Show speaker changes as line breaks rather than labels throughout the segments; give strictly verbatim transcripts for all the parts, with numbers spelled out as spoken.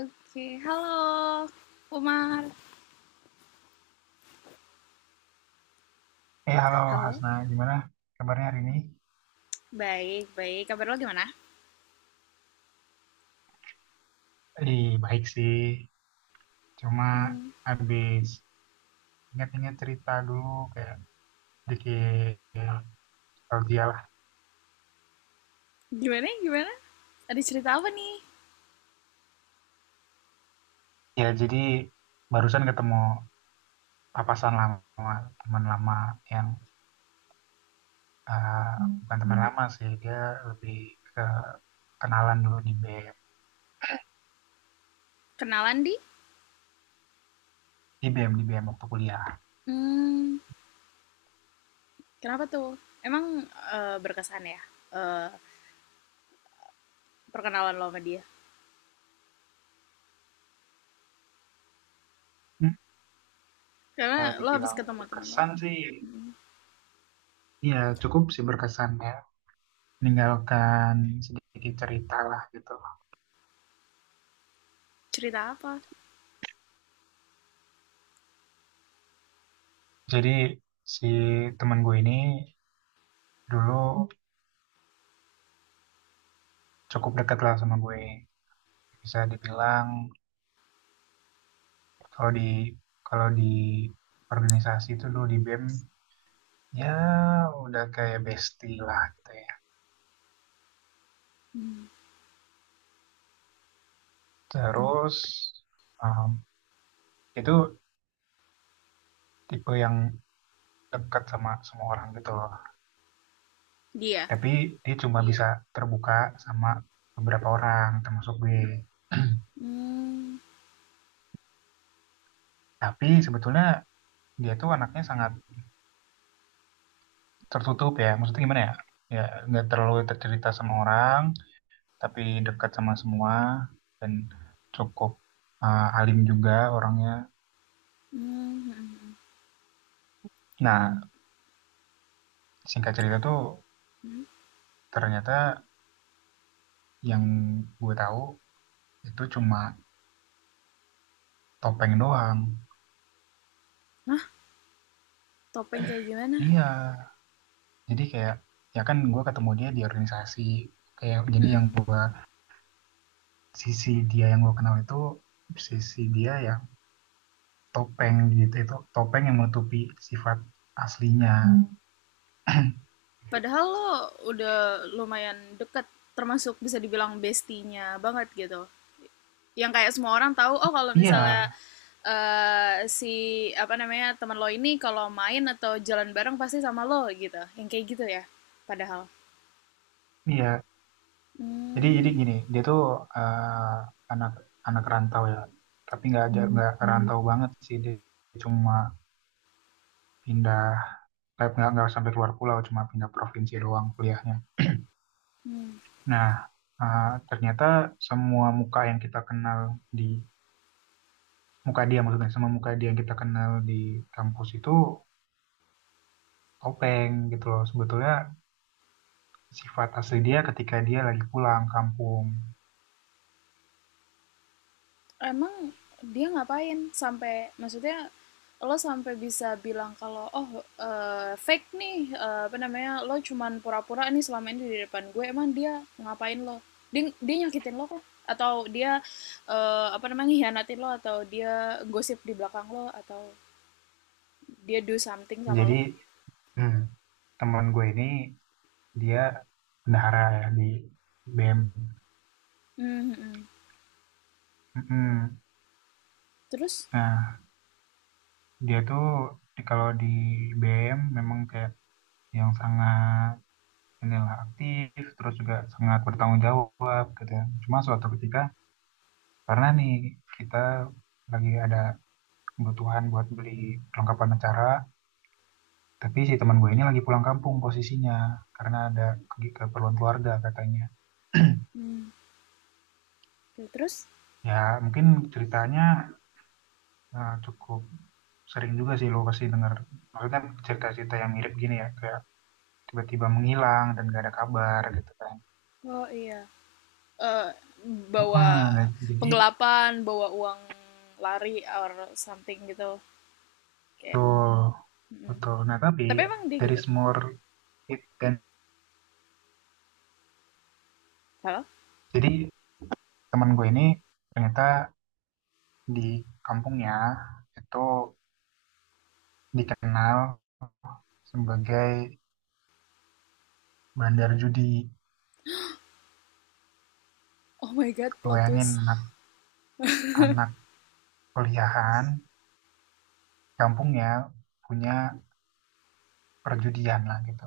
Oke, halo Umar.
Eh, halo
Halo.
Hasna, gimana kabarnya hari ini?
Baik, baik. Kabar lo gimana?
Ih, baik sih. Cuma
Hmm.
habis ingat-ingat cerita dulu, kayak dikit nostalgia lah.
Gimana, gimana? Ada cerita apa nih?
Ya, jadi barusan ketemu papasan lama, teman lama yang eh, bukan teman lama sih, dia lebih ke kenalan dulu di B M,
Kenalan di?
di B M, di B M waktu kuliah.
Hmm, kenapa tuh? Emang eh, berkesan ya, eh, perkenalan lo sama dia?
Hmm.
Karena
Kalau
lo habis
dibilang
ketemu temen lo.
berkesan sih, ya cukup sih berkesan ya. Meninggalkan sedikit cerita lah gitu.
Cerita apa?
Jadi si teman gue ini dulu cukup dekat lah sama gue. Bisa dibilang kalau di kalau di organisasi itu dulu di BEM, ya udah kayak bestie lah gitu ya.
Hmm.
Terus um, itu tipe yang dekat sama semua orang gitu loh.
Dia?
Tapi dia cuma bisa terbuka sama beberapa orang termasuk gue.
Hmm,
Tapi sebetulnya dia tuh anaknya sangat tertutup ya, maksudnya gimana ya, ya nggak terlalu tercerita sama orang tapi dekat sama semua dan cukup uh, alim juga orangnya.
hmm, hmm, hmm.
Nah, singkat cerita
Kenapa?
tuh
Hmm?
ternyata yang gue tahu itu cuma topeng doang.
Hah? Topeng kayak gimana?
Iya, jadi kayak, ya kan gue ketemu dia di organisasi, kayak
Hmm,
jadi yang
hmm.
gue sisi dia yang gue kenal itu sisi dia yang topeng gitu, itu topeng yang menutupi sifat aslinya.
Padahal lo udah lumayan deket, termasuk bisa dibilang bestinya banget gitu. Yang kayak semua orang tahu, oh
Hmm.
kalau
Iya,
misalnya, eh, si apa namanya teman lo ini kalau main atau jalan bareng pasti sama lo gitu. Yang kayak gitu ya. Padahal.
iya, jadi jadi
Hmm,
gini, dia tuh eh, anak anak rantau ya, tapi nggak aja nggak. Mhm. Rantau banget sih, dia cuma pindah, kayak nggak nggak sampai keluar pulau, cuma pindah provinsi doang kuliahnya.
hmm.
Nah, eh, ternyata semua muka yang kita kenal di muka dia maksudnya, semua muka dia yang kita kenal di kampus itu topeng gitu loh. Sebetulnya sifat asli dia ketika dia lagi pulang kampung.
Emang dia ngapain sampai maksudnya lo sampai bisa bilang kalau, "Oh, eee, fake nih," eee, apa namanya, "lo cuman pura-pura nih selama ini di depan gue." Emang dia ngapain lo? Dia dia nyakitin lo kah? Atau dia, eee, apa namanya, hianatin lo atau dia gosip di belakang lo atau dia do something sama
Jadi,
lo?
hmm, teman gue ini dia bendahara ya di B M.
Mmm, mhm.
Mm-mm.
Terus?
Nah, dia tuh di- kalau di B M memang kayak yang sangat inilah aktif, terus juga sangat bertanggung jawab gitu ya. Cuma suatu ketika, karena nih kita lagi ada kebutuhan buat beli perlengkapan acara, tapi si teman gue ini lagi pulang kampung posisinya, karena ada ke- keperluan keluarga katanya.
Mmm, oke, terus?
Ya, mungkin ceritanya, nah, cukup sering juga sih lo pasti dengar. Maksudnya cerita-cerita yang mirip gini ya, kayak tiba-tiba menghilang dan gak ada kabar gitu kan.
Oh, iya, eee, bawa
Heeh, nah, jadi
penggelapan, bawa uang lari or something gitu? Kayak,
betul,
mm.
betul. Nah, tapi
Tapi emang dia
dari
gitu
more it kan.
salah.
Jadi teman gue ini ternyata di kampungnya itu dikenal sebagai bandar judi.
Oh my God,
Lo
plot
bayangin
twist.
anak, anak kuliahan kampungnya punya perjudian lah gitu.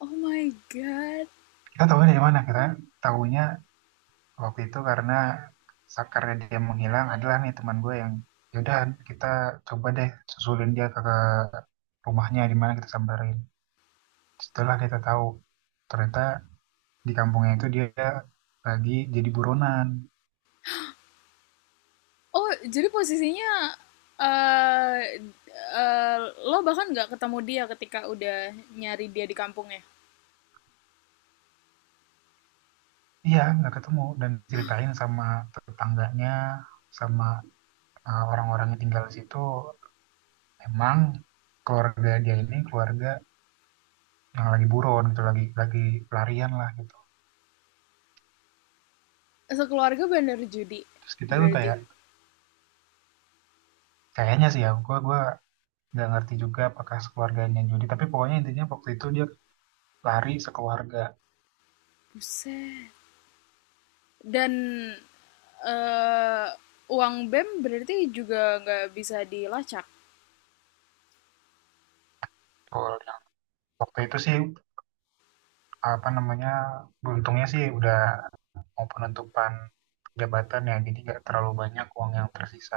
Oh my God.
Kita tahunya dari mana? Kita tahunya waktu itu karena sakarnya dia menghilang adalah nih teman gue yang yaudah kita coba deh susulin dia ke, ke rumahnya di mana kita samperin. Setelah kita tahu ternyata di kampungnya itu dia lagi jadi buronan.
Oh, jadi posisinya, eh eh, lo bahkan nggak ketemu dia ketika udah nyari dia di kampungnya?
Iya, nggak ketemu dan ceritain sama tetangganya, sama eh, orang-orang yang tinggal di situ. Emang keluarga dia ini keluarga yang lagi buron gitu, lagi lagi pelarian lah gitu.
Sekeluarga bandar judi
Terus kita tuh
berarti.
kayak, kayaknya sih ya, gue gua nggak ngerti juga apakah sekeluarganya Jody. Tapi pokoknya intinya waktu itu dia lari sekeluarga.
Buset. Dan eh uang bem berarti juga nggak bisa dilacak?
Gol. Yang waktu itu sih apa namanya, beruntungnya sih udah mau penentupan jabatan ya, jadi nggak terlalu banyak uang yang tersisa.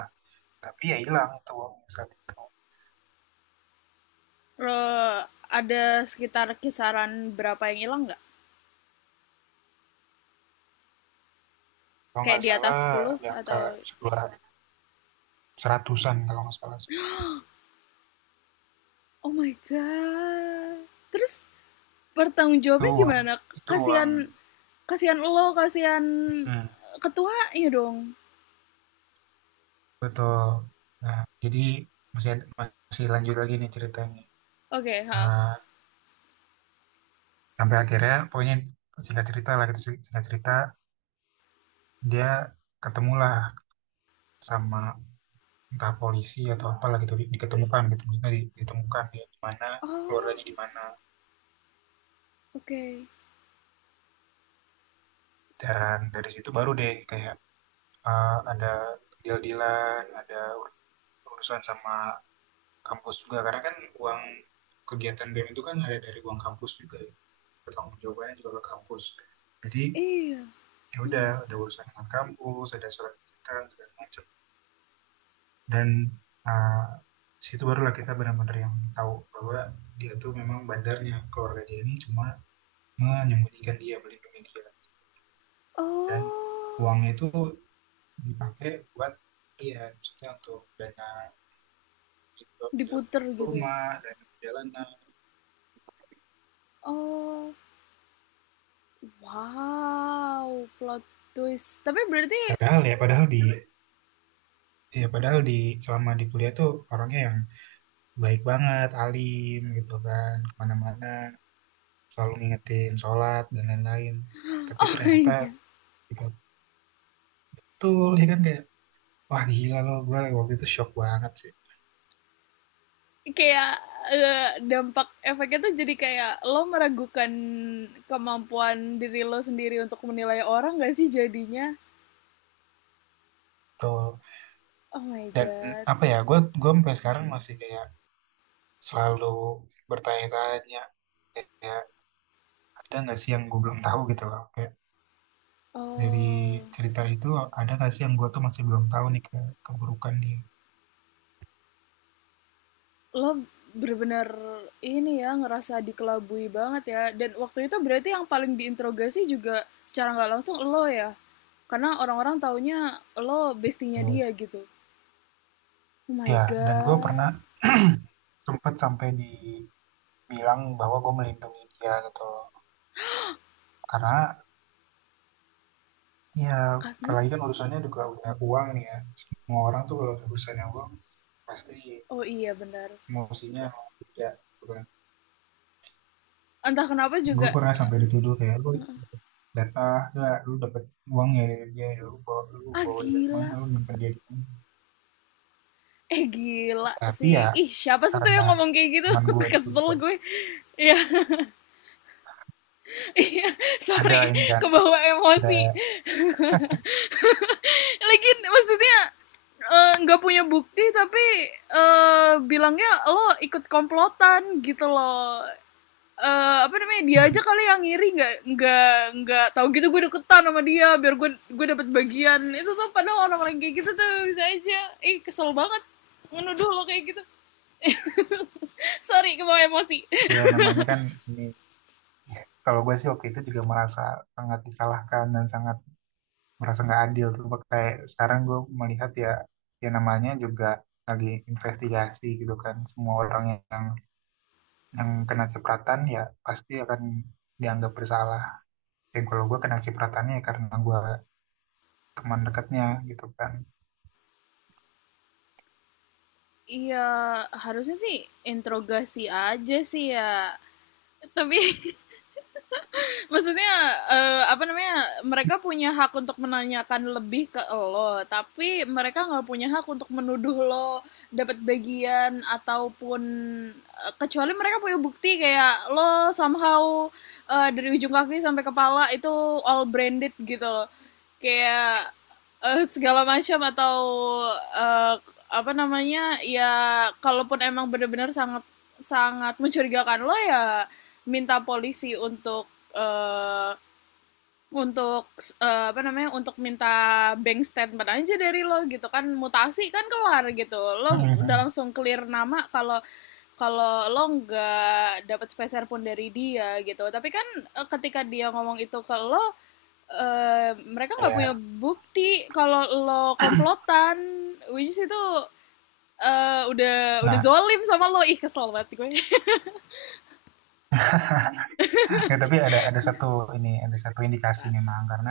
Tapi ya hilang itu uangnya saat itu.
Lo ada sekitar kisaran berapa yang hilang nggak?
Kalau
Kayak
nggak
di atas
salah
sepuluh
di angka
atau.
sebelah seratusan kalau nggak salah.
Oh my God. Terus bertanggung
Itu
jawabnya
uang,
gimana?
itu uang.
Kasihan, kasihan lo, kasihan
Hmm,
ketua iya dong.
betul. Nah, jadi masih masih lanjut lagi nih ceritanya.
Oke, okay, ha.
Eh, sampai akhirnya pokoknya singkat cerita lah gitu sing- singkat cerita dia ketemulah sama entah polisi atau apalah gitu di- diketemukan gitu maksudnya di- ditemukan dia di mana
Oh,
keluarganya di mana.
oke. Okay.
Dan dari situ baru deh kayak eh, ada deal-dealan, ada ur- urusan sama kampus juga karena kan uang kegiatan BEM itu kan ada dari uang kampus juga ya, pertanggung jawabannya juga ke kampus. Jadi
Iya.
ya udah ada urusan dengan kampus, ada surat kegiatan segala macam. Dan eh, situ barulah kita benar-benar yang tahu bahwa dia tuh memang bandarnya, keluarga dia ini cuma menyembunyikan dia melindungi dia. Dan
Oh,
uangnya itu dipakai buat dia maksudnya untuk dana untuk pindah
diputer gitu ya.
rumah dan perjalanan.
Oh, wow, plot twist. Tapi berarti
Padahal ya padahal di ya padahal di selama di kuliah tuh orangnya yang baik banget alim gitu kan kemana-mana selalu ngingetin sholat dan lain-lain. Tapi
oh my
ternyata
God.
betul ya kan kayak, wah gila loh, gue waktu itu shock banget sih.
Kayak, eh, dampak efeknya tuh jadi kayak lo meragukan kemampuan diri lo sendiri untuk menilai orang gak sih jadinya?
Tuh.
Oh my
Dan
God.
apa ya, gue gue sampai sekarang masih kayak selalu bertanya-tanya kayak ada nggak sih yang gue belum tahu gitu loh. Kayak dari
Oh,
cerita itu ada nggak sih yang gue tuh masih belum tahu nih ke keburukan dia.
lo bener-bener ini ya, ngerasa dikelabui banget ya. Dan waktu itu berarti yang paling diinterogasi juga secara nggak langsung lo ya? Karena orang-orang taunya lo bestinya
Tuh.
dia gitu. Oh my
Ya, dan gue pernah
God.
sempat sampai dibilang bahwa gue melindungi dia gitu loh. Karena ya
Karena?
apalagi kan urusannya juga udah uang nih ya. Semua orang tuh kalau udah urusannya uang pasti
Oh, iya benar.
emosinya tidak gitu kan.
Entah kenapa
Gue
juga,
pernah sampai dituduh kayak lu jatah gak lu dapet uang ya dari dia ya lu bawa lu
ah
bawa dia
gila.
kemana lu nyimpen dia di mana.
Eh, gila
Tapi ya
sih. Ih, siapa sih tuh
karena
yang ngomong kayak gitu?
teman gue itu
Kesel
juga
gue. Iya. Iya,
ada
sorry,
ini kan ada
kebawa
ada
emosi. Lagi maksudnya, eh, nggak, uh, punya bukti tapi, eh, bilangnya lo ikut komplotan gitu loh. Eh, apa namanya, dia aja kali yang ngiri, nggak nggak nggak tahu gitu, gue deketan sama dia biar gue gue dapat bagian itu tuh, padahal orang-orang kayak gitu tuh bisa aja. Ih, eh, kesel banget menuduh lo kayak gitu. Sorry, kebawa emosi.
ya namanya kan ini ya, kalau gue sih waktu itu juga merasa sangat disalahkan dan sangat merasa nggak adil tuh. Kayak sekarang gue melihat ya, ya namanya juga lagi investigasi gitu kan semua orang yang yang kena cipratan ya pasti akan dianggap bersalah. Ya kalau gue kena cipratannya ya karena gue teman dekatnya gitu kan.
Iya, harusnya sih interogasi aja sih ya. Tapi maksudnya, eh, apa namanya? Mereka punya hak untuk menanyakan lebih ke lo, tapi mereka nggak punya hak untuk menuduh lo dapat bagian ataupun, eh, kecuali mereka punya bukti kayak lo somehow, eh, dari ujung kaki sampai kepala itu all branded gitu loh. Kayak, Eee, segala macam atau, eee, apa namanya, ya kalaupun emang benar-benar sangat sangat mencurigakan lo, ya minta polisi untuk, eee, untuk s eh, apa namanya, untuk minta bank statement aja dari lo gitu kan, mutasi kan kelar gitu. Lo udah
Mhm.
langsung clear nama kalau kalau lo nggak dapat sepeser pun dari dia gitu. Tapi kan, eh, ketika dia ngomong itu ke lo, eee, mereka nggak punya
Ya,
bukti kalau lo komplotan, which is itu, eee, udah udah
nah,
zolim sama lo. Ih, kesel banget gue.
ya, tapi ada ada satu ini ada satu indikasi memang karena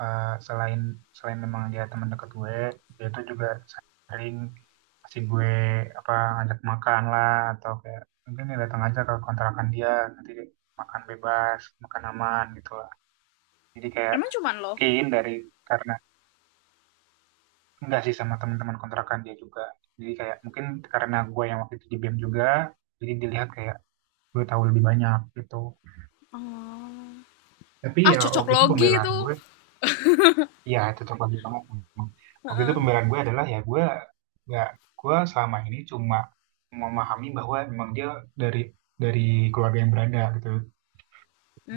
eh, selain selain memang dia teman dekat gue, dia tuh juga sering kasih gue apa ngajak makan lah atau kayak mungkin ya datang aja ke kontrakan dia, nanti makan bebas, makan aman gitu lah. Jadi kayak
Emang cuman lo?
mungkin dari karena, enggak sih sama teman-teman kontrakan dia juga. Jadi kayak mungkin karena gue yang waktu itu di BEM juga, jadi dilihat kayak gue tahu lebih banyak gitu.
Oh.
Tapi
Ah,
ya waktu itu
cocoklogi
pembelaan
itu.
gue, ya cocok lagi banget. Memang. Waktu itu
Heeh.
pembelaan gue adalah ya gue nggak gue selama ini cuma memahami bahwa memang dia dari dari keluarga yang berada gitu.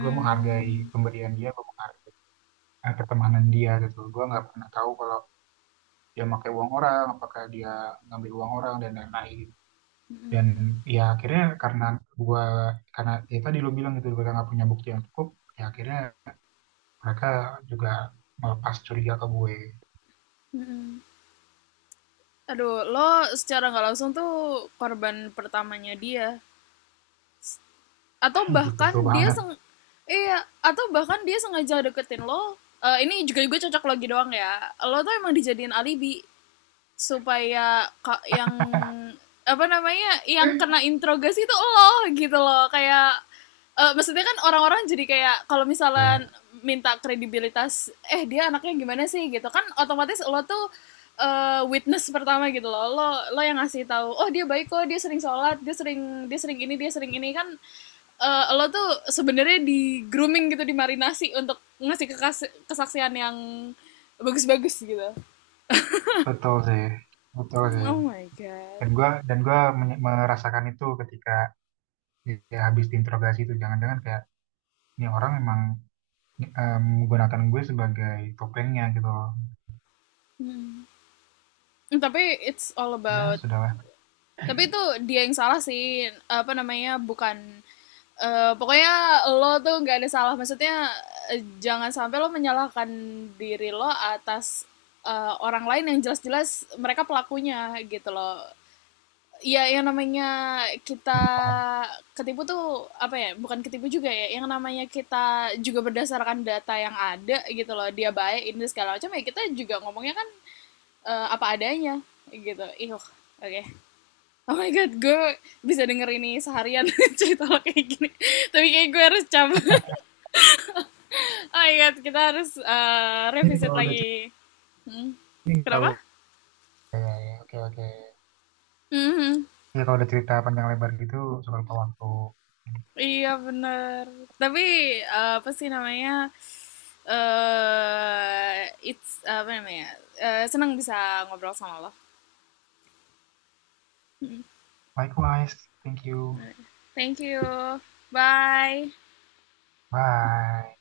Gue menghargai pemberian dia, gue menghargai eh, pertemanan dia gitu. Gue nggak pernah tahu kalau dia pakai uang orang, apakah dia ngambil uang orang dan lain-lain. Dan ya akhirnya karena gua karena ya tadi lo bilang gitu mereka nggak punya bukti yang cukup, ya akhirnya mereka juga melepas curiga ke gue.
Aduh, lo secara nggak langsung tuh korban pertamanya dia. Atau
Ih, betul
bahkan dia
banget.
seng Iya, atau bahkan dia sengaja deketin lo, eee, ini juga juga cocok logi doang ya, lo tuh emang dijadiin alibi. Supaya ka- yang apa namanya, yang kena interogasi itu lo gitu loh. Kayak, eh, maksudnya kan orang-orang jadi kayak kalau
Iya,
misalnya minta kredibilitas, eh, dia anaknya gimana sih gitu kan, otomatis lo tuh, eh, witness pertama gitu loh. Lo lo yang ngasih tahu, oh dia baik kok, dia sering sholat, dia sering dia sering ini, dia sering ini kan, eh, lo tuh sebenarnya di grooming gitu, dimarinasi untuk ngasih kekas- kesaksian yang bagus-bagus gitu.
betul sih, betul sih.
Oh my God.
Dan gua dan gua menye- merasakan itu ketika ya habis diinterogasi itu jangan-jangan kayak ini orang emang eh, menggunakan gue sebagai topengnya gitu loh.
Mm. Tapi it's all
Ya
about
sudahlah,
Tapi itu dia yang salah sih apa namanya, bukan, eh, pokoknya lo tuh gak ada salah, maksudnya, eh, jangan sampai lo menyalahkan diri lo atas, eh, orang lain yang jelas-jelas mereka pelakunya gitu loh. Ya yang namanya kita ketipu tuh apa ya, bukan ketipu juga ya, yang namanya kita juga berdasarkan data yang ada gitu loh, dia baik ini segala macam, ya kita juga ngomongnya kan, eh, apa adanya gitu. Ih, oke. Okay. Oh my God, gue bisa denger ini seharian cerita lo kayak gini. Tapi kayak gue harus cabut. Oh my God, kita harus, eh,
ini
revisit
kalau udah cerita
lagi. Hmm,
ini
kenapa?
tahu ya, ya, oke oke,
Mhm.
ya kalau udah cerita panjang lebar gitu soal waktu.
Iya bener. Tapi, eh, apa sih namanya, eh it's, uh, apa namanya. Eh, senang bisa ngobrol sama lo.
Likewise, thank you.
Thank you. Bye.
Bye.